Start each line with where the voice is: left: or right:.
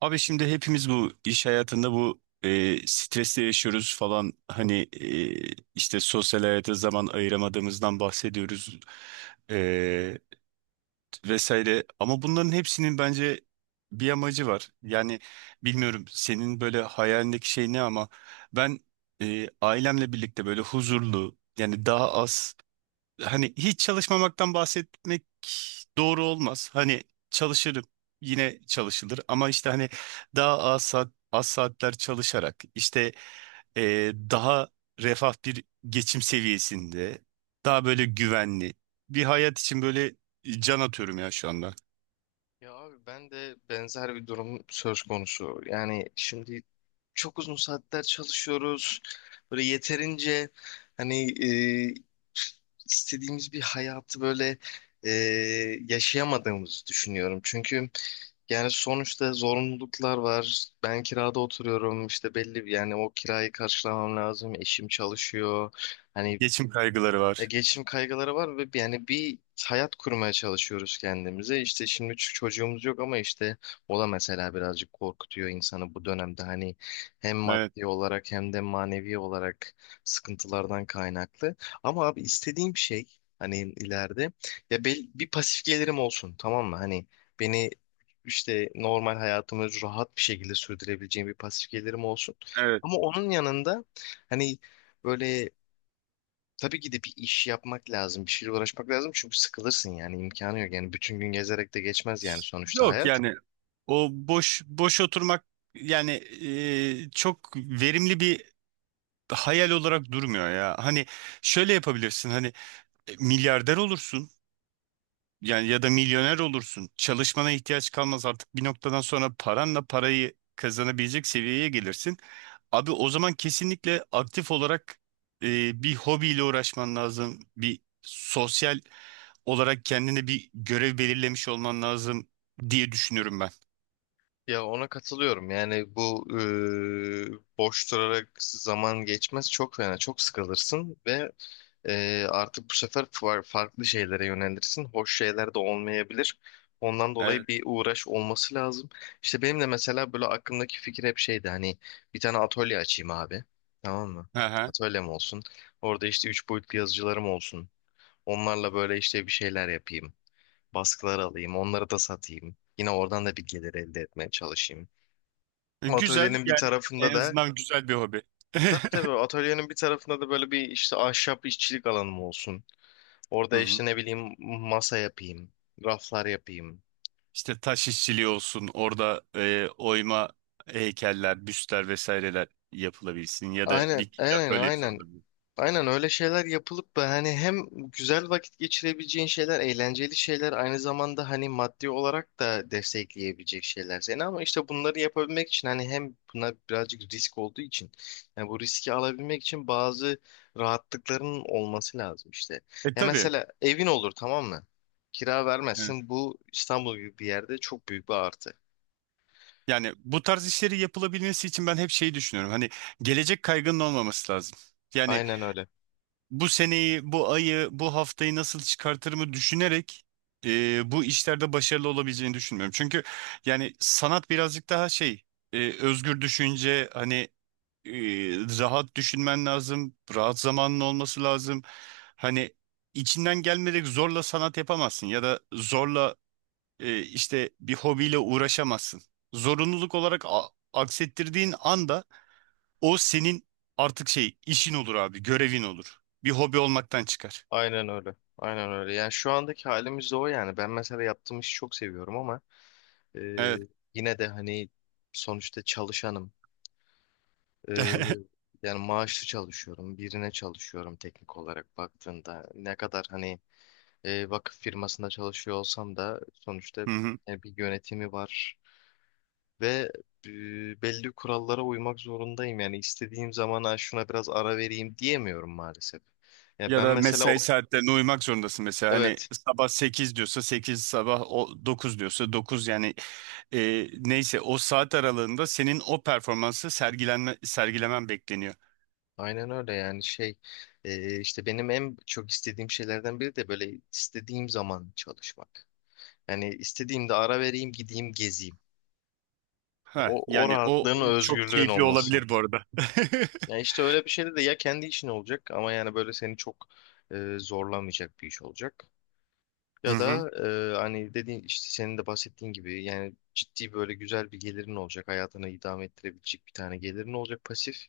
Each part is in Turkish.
right: Abi şimdi hepimiz bu iş hayatında bu stresle yaşıyoruz falan hani işte sosyal hayata zaman ayıramadığımızdan bahsediyoruz e, vesaire ama bunların hepsinin bence bir amacı var. Yani bilmiyorum senin böyle hayalindeki şey ne ama ben ailemle birlikte böyle huzurlu yani daha az hani hiç çalışmamaktan bahsetmek doğru olmaz. Hani çalışırım yine çalışılır ama işte hani daha az saat, az saatler çalışarak işte daha refah bir geçim seviyesinde daha böyle güvenli bir hayat için böyle can atıyorum ya şu anda.
left: Ya abi ben de benzer bir durum söz konusu. Yani şimdi çok uzun saatler çalışıyoruz. Böyle yeterince hani, istediğimiz bir hayatı böyle e, yaşayamadığımızı düşünüyorum. Çünkü yani sonuçta zorunluluklar var. Ben kirada oturuyorum. İşte belli bir, yani o kirayı karşılamam lazım. Eşim çalışıyor. Hani
right: Geçim kaygıları
left: ya
right: var.
left: geçim kaygıları var ve yani bir hayat kurmaya çalışıyoruz kendimize. İşte şimdi çocuğumuz yok ama işte o da mesela birazcık korkutuyor insanı bu dönemde. Hani hem
right: Evet,
left: maddi olarak hem de manevi olarak sıkıntılardan kaynaklı. Ama abi istediğim şey hani ileride, ya bir pasif gelirim olsun, tamam mı? Hani beni işte normal hayatımı rahat bir şekilde sürdürebileceğim bir pasif gelirim olsun.
right: evet.
left: Ama onun yanında hani böyle tabii ki de bir iş yapmak lazım, bir şeyle uğraşmak lazım, çünkü sıkılırsın, yani imkanı yok. Yani bütün gün gezerek de geçmez yani sonuçta
right: Yok
left: hayat.
right: yani o boş boş oturmak yani çok verimli bir hayal olarak durmuyor ya. Hani şöyle yapabilirsin hani milyarder olursun yani ya da milyoner olursun. Çalışmana ihtiyaç kalmaz artık bir noktadan sonra paranla parayı kazanabilecek seviyeye gelirsin. Abi o zaman kesinlikle aktif olarak bir hobiyle uğraşman lazım. Bir sosyal olarak kendine bir görev belirlemiş olman lazım diye düşünüyorum ben.
left: Ya ona katılıyorum. Yani bu boş durarak zaman geçmez, çok fena. Çok sıkılırsın ve artık bu sefer farklı şeylere yönelirsin. Hoş şeyler de olmayabilir. Ondan dolayı
right: Evet.
left: bir uğraş olması lazım. İşte benim de mesela böyle aklımdaki fikir hep şeydi hani, bir tane atölye açayım abi. Tamam mı?
right: Hı hı.
left: Atölyem olsun. Orada işte üç boyutlu yazıcılarım olsun. Onlarla böyle işte bir şeyler yapayım. Baskılar alayım, onları da satayım. Yine oradan da bir gelir elde etmeye çalışayım.
right: Güzel
left: Atölyenin bir
right: yani
left: tarafında
right: en
left: da.
right: azından güzel bir hobi.
left: e, tabii tabii, atölyenin bir tarafında da böyle bir işte ahşap işçilik alanım olsun.
right: Hı
left: Orada
right: hı.
left: işte ne bileyim masa yapayım, raflar yapayım.
right: İşte taş işçiliği olsun, orada oyma heykeller, büstler vesaireler yapılabilsin ya da
left: Aynen,
right: bir
left: aynen,
right: atölyesi
left: aynen.
right: olabilir.
left: Aynen öyle şeyler yapılıp da hani hem güzel vakit geçirebileceğin şeyler, eğlenceli şeyler, aynı zamanda hani maddi olarak da destekleyebilecek şeyler seni. Ama işte bunları yapabilmek için hani, hem buna birazcık risk olduğu için, yani bu riski alabilmek için, bazı rahatlıkların olması lazım işte.
right: E
left: Ya
right: tabii.
left: mesela evin olur, tamam mı? Kira
right: Evet.
left: vermezsin. Bu İstanbul gibi bir yerde çok büyük bir artı.
right: Yani bu tarz işleri yapılabilmesi için ben hep şeyi düşünüyorum. Hani gelecek kaygının olmaması lazım. Yani
left: Aynen öyle.
right: bu seneyi, bu ayı, bu haftayı nasıl çıkartırımı düşünerek bu işlerde başarılı olabileceğini düşünmüyorum. Çünkü yani sanat birazcık daha şey, özgür düşünce, hani e, rahat düşünmen lazım. Rahat zamanın olması lazım. Hani içinden gelmeyerek zorla sanat yapamazsın ya da zorla işte bir hobiyle uğraşamazsın. Zorunluluk olarak aksettirdiğin anda o senin artık şey işin olur abi, görevin olur. Bir hobi olmaktan çıkar.
left: Aynen öyle. Aynen öyle. Yani şu andaki halimiz de o yani. Ben mesela yaptığım işi çok seviyorum, ama e,
right: Evet.
left: yine de hani sonuçta çalışanım. E, yani maaşlı çalışıyorum. Birine çalışıyorum teknik olarak baktığında. Ne kadar hani vakıf firmasında çalışıyor olsam da, sonuçta
right: Hı hı.
left: bir yönetimi var. Ve e, belli kurallara uymak zorundayım. Yani istediğim zaman, "Ha, şuna biraz ara vereyim," diyemiyorum maalesef. Ya
right: Ya
left: ben
right: da
left: mesela
right: mesai saatlerine uymak zorundasın mesela. Hani
left: evet.
right: sabah 8 diyorsa sekiz, sabah o dokuz diyorsa 9 yani neyse o saat aralığında senin o performansı sergilemen bekleniyor.
left: Aynen öyle yani şey, işte benim en çok istediğim şeylerden biri de böyle istediğim zaman çalışmak. Yani istediğimde ara vereyim, gideyim, gezeyim.
right: Ha,
left: O
right: yani o
left: rahatlığın, o
right: çok
left: özgürlüğün
right: keyifli
left: olması.
right: olabilir bu arada.
left: Ya işte öyle bir şeyde de ya kendi işin olacak, ama yani böyle seni çok zorlamayacak bir iş olacak.
right: Hı
left: Ya
right: hı.
left: da hani dediğin, işte senin de bahsettiğin gibi, yani ciddi böyle güzel bir gelirin olacak. Hayatını idame ettirebilecek bir tane gelirin olacak, pasif.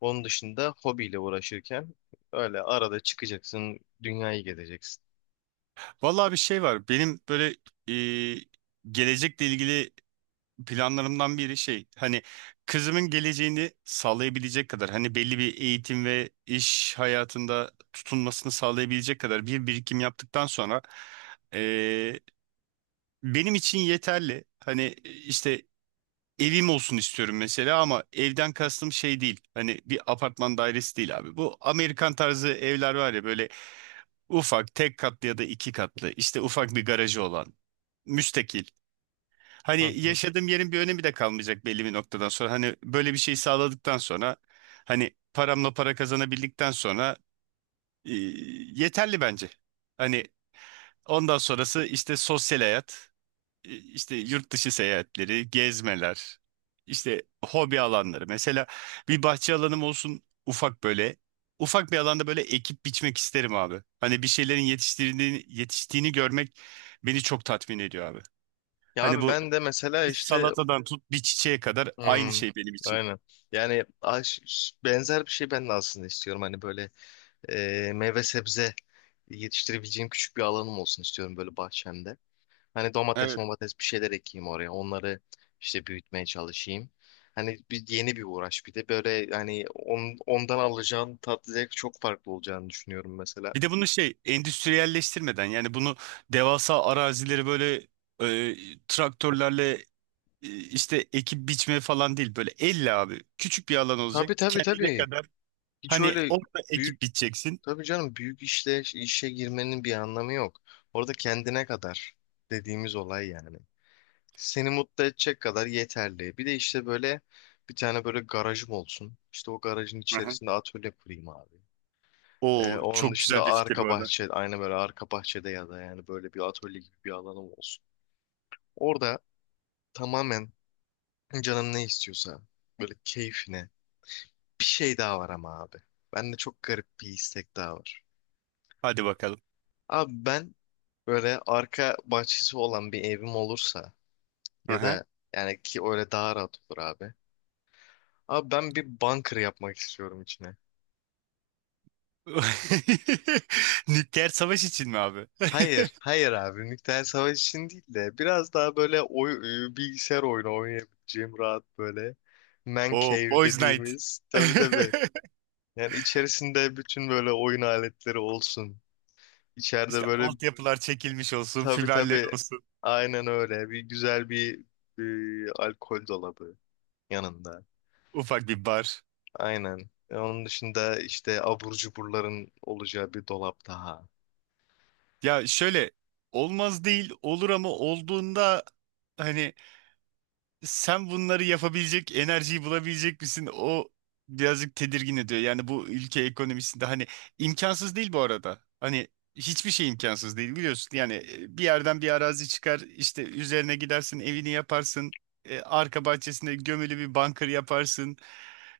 left: Onun dışında hobiyle uğraşırken öyle arada çıkacaksın, dünyayı gezeceksin.
right: Vallahi bir şey var. Benim böyle e, gelecekle ilgili planlarımdan biri şey hani kızımın geleceğini sağlayabilecek kadar hani belli bir eğitim ve iş hayatında tutunmasını sağlayabilecek kadar bir birikim yaptıktan sonra eee, benim için yeterli. Hani işte evim olsun istiyorum mesela ama evden kastım şey değil. Hani bir apartman dairesi değil abi. Bu Amerikan tarzı evler var ya böyle ufak tek katlı ya da iki katlı işte ufak bir garajı olan müstakil. Hani
left: Hı hı.
right: yaşadığım yerin bir önemi de kalmayacak belli bir noktadan sonra. Hani böyle bir şey sağladıktan sonra hani paramla para kazanabildikten sonra e, yeterli bence. Hani ondan sonrası işte sosyal hayat, işte yurt dışı seyahatleri, gezmeler, işte hobi alanları. Mesela bir bahçe alanım olsun ufak böyle. Ufak bir alanda böyle ekip biçmek isterim abi. Hani bir şeylerin yetiştiğini görmek beni çok tatmin ediyor abi.
left: Ya
right: Hani
left: abi
right: bu
left: ben de mesela
right: bir
left: işte
right: salatadan tut bir çiçeğe kadar aynı
left: hmm,
right: şey benim için.
left: aynen. Yani benzer bir şey ben de aslında istiyorum. Hani böyle meyve sebze yetiştirebileceğim küçük bir alanım olsun istiyorum böyle bahçemde. Hani
right: Evet.
left: domates bir şeyler ekeyim oraya. Onları işte büyütmeye çalışayım. Hani bir yeni bir uğraş, bir de böyle hani ondan alacağın tatlı zevk çok farklı olacağını düşünüyorum mesela.
right: Bir de bunu şey endüstriyelleştirmeden yani bunu devasa arazileri böyle traktörlerle işte ekip biçme falan değil böyle elle abi küçük bir alan olacak
left: Tabii tabii
right: kendine
left: tabii.
right: kadar
left: Hiç
right: hani
left: öyle
right: orada
left: büyük,
right: ekip biçeceksin.
left: tabii canım, büyük işe girmenin bir anlamı yok. Orada kendine kadar dediğimiz olay yani. Seni mutlu edecek kadar yeterli. Bir de işte böyle bir tane böyle garajım olsun. İşte o garajın
right: Aha.
left: içerisinde atölye kurayım abi. Ee,
right: Oo
left: onun
right: çok
left: dışında
right: güzel bir fikir bu
left: arka
right: arada.
left: bahçe, aynı böyle arka bahçede ya da yani böyle bir atölye gibi bir alanım olsun. Orada tamamen canım ne istiyorsa, böyle keyfine. Bir şey daha var ama abi. Bende çok garip bir istek daha var.
right: Hadi bakalım.
left: Abi ben böyle arka bahçesi olan bir evim olursa, ya
right: Aha.
left: da yani ki öyle daha rahat olur abi. Abi ben bir bunker yapmak istiyorum içine.
right: Nükleer savaş için mi abi?
left: Hayır, hayır abi. Nükleer savaş için değil de, biraz daha böyle bilgisayar oyunu oynayabileceğim rahat böyle, man
right: Oo
left: cave
right: Boys Night.
left: dediğimiz. Tabii tabii. Yani içerisinde bütün böyle oyun aletleri olsun. İçeride
right: İşte
left: böyle,
right: altyapılar çekilmiş olsun,
left: tabii
right: fiberleri
left: tabii,
right: olsun.
left: aynen öyle. Bir güzel bir alkol dolabı yanında.
right: Ufak bir bar.
left: Aynen. Onun dışında işte abur cuburların olacağı bir dolap daha.
right: Ya şöyle olmaz değil olur ama olduğunda hani sen bunları yapabilecek enerjiyi bulabilecek misin? O birazcık tedirgin ediyor. Yani bu ülke ekonomisinde hani imkansız değil bu arada. Hani hiçbir şey imkansız değil biliyorsun. Yani bir yerden bir arazi çıkar işte üzerine gidersin evini yaparsın. E, arka bahçesinde gömülü bir bunker yaparsın.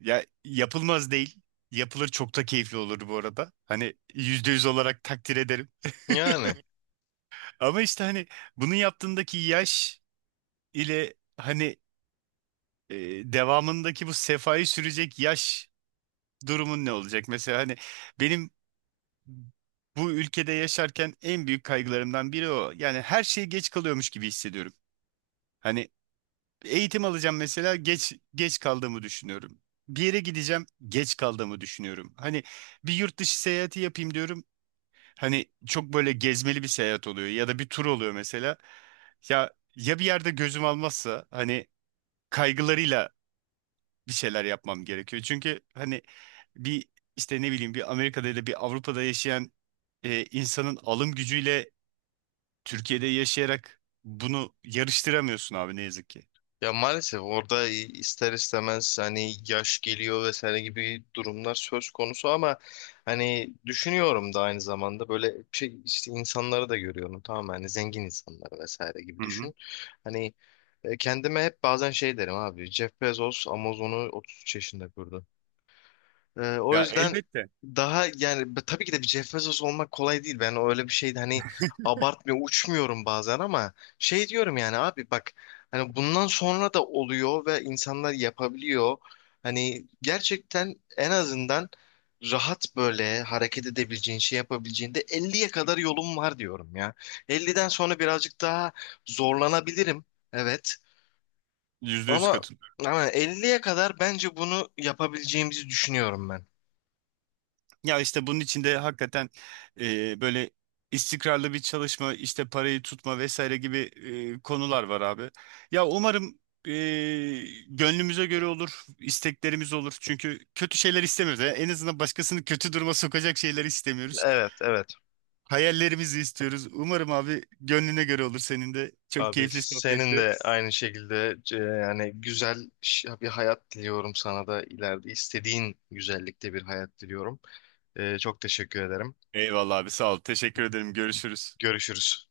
right: Ya yapılmaz değil. Yapılır çok da keyifli olur bu arada. Hani yüzde yüz olarak takdir ederim.
left: Yani.
right: Ama işte hani bunu yaptığındaki yaş ile hani e, devamındaki bu sefayı sürecek yaş durumun ne olacak? Mesela hani benim bu ülkede yaşarken en büyük kaygılarımdan biri o. Yani her şey geç kalıyormuş gibi hissediyorum. Hani eğitim alacağım mesela geç kaldığımı düşünüyorum. Bir yere gideceğim geç kaldığımı düşünüyorum. Hani bir yurt dışı seyahati yapayım diyorum. Hani çok böyle gezmeli bir seyahat oluyor ya da bir tur oluyor mesela. Ya ya bir yerde gözüm almazsa hani kaygılarıyla bir şeyler yapmam gerekiyor. Çünkü hani bir işte ne bileyim bir Amerika'da ya da bir Avrupa'da yaşayan insanın alım gücüyle Türkiye'de yaşayarak bunu yarıştıramıyorsun abi ne yazık ki.
left: Ya maalesef orada ister istemez hani yaş geliyor vesaire gibi durumlar söz konusu, ama hani düşünüyorum da, aynı zamanda böyle şey, işte insanları da görüyorum, tamam mı? Hani zengin insanlar vesaire gibi
right: Hı hı.
left: düşün. Hani kendime hep bazen şey derim abi: Jeff Bezos Amazon'u 33 yaşında kurdu. O
right: Ya
left: yüzden
right: elbette.
left: daha yani tabii ki de bir Jeff Bezos olmak kolay değil. Ben öyle bir şey hani abartmıyor, uçmuyorum bazen, ama şey diyorum yani, abi bak, hani bundan sonra da oluyor ve insanlar yapabiliyor. Hani gerçekten en azından rahat böyle hareket edebileceğin, şey yapabileceğinde 50'ye kadar yolum var diyorum ya. 50'den sonra birazcık daha zorlanabilirim. Evet.
right: Yüzde yüz
left: Ama
right: katılıyorum.
left: ama 50'ye kadar bence bunu yapabileceğimizi düşünüyorum ben.
right: Ya işte bunun içinde hakikaten böyle istikrarlı bir çalışma, işte parayı tutma vesaire gibi konular var abi. Ya umarım e, gönlümüze göre olur, isteklerimiz olur. Çünkü kötü şeyler istemiyoruz. Yani en azından başkasını kötü duruma sokacak şeyler istemiyoruz.
left: Evet, evet.
right: Hayallerimizi istiyoruz. Umarım abi gönlüne göre olur senin de. Çok
left: Abi
right: keyifli
left: senin
right: sohbetti.
left: de aynı şekilde yani güzel bir hayat diliyorum sana da, ileride istediğin güzellikte bir hayat diliyorum. Çok teşekkür ederim.
right: Eyvallah abi sağ ol. Teşekkür ederim. Görüşürüz.
left: Görüşürüz.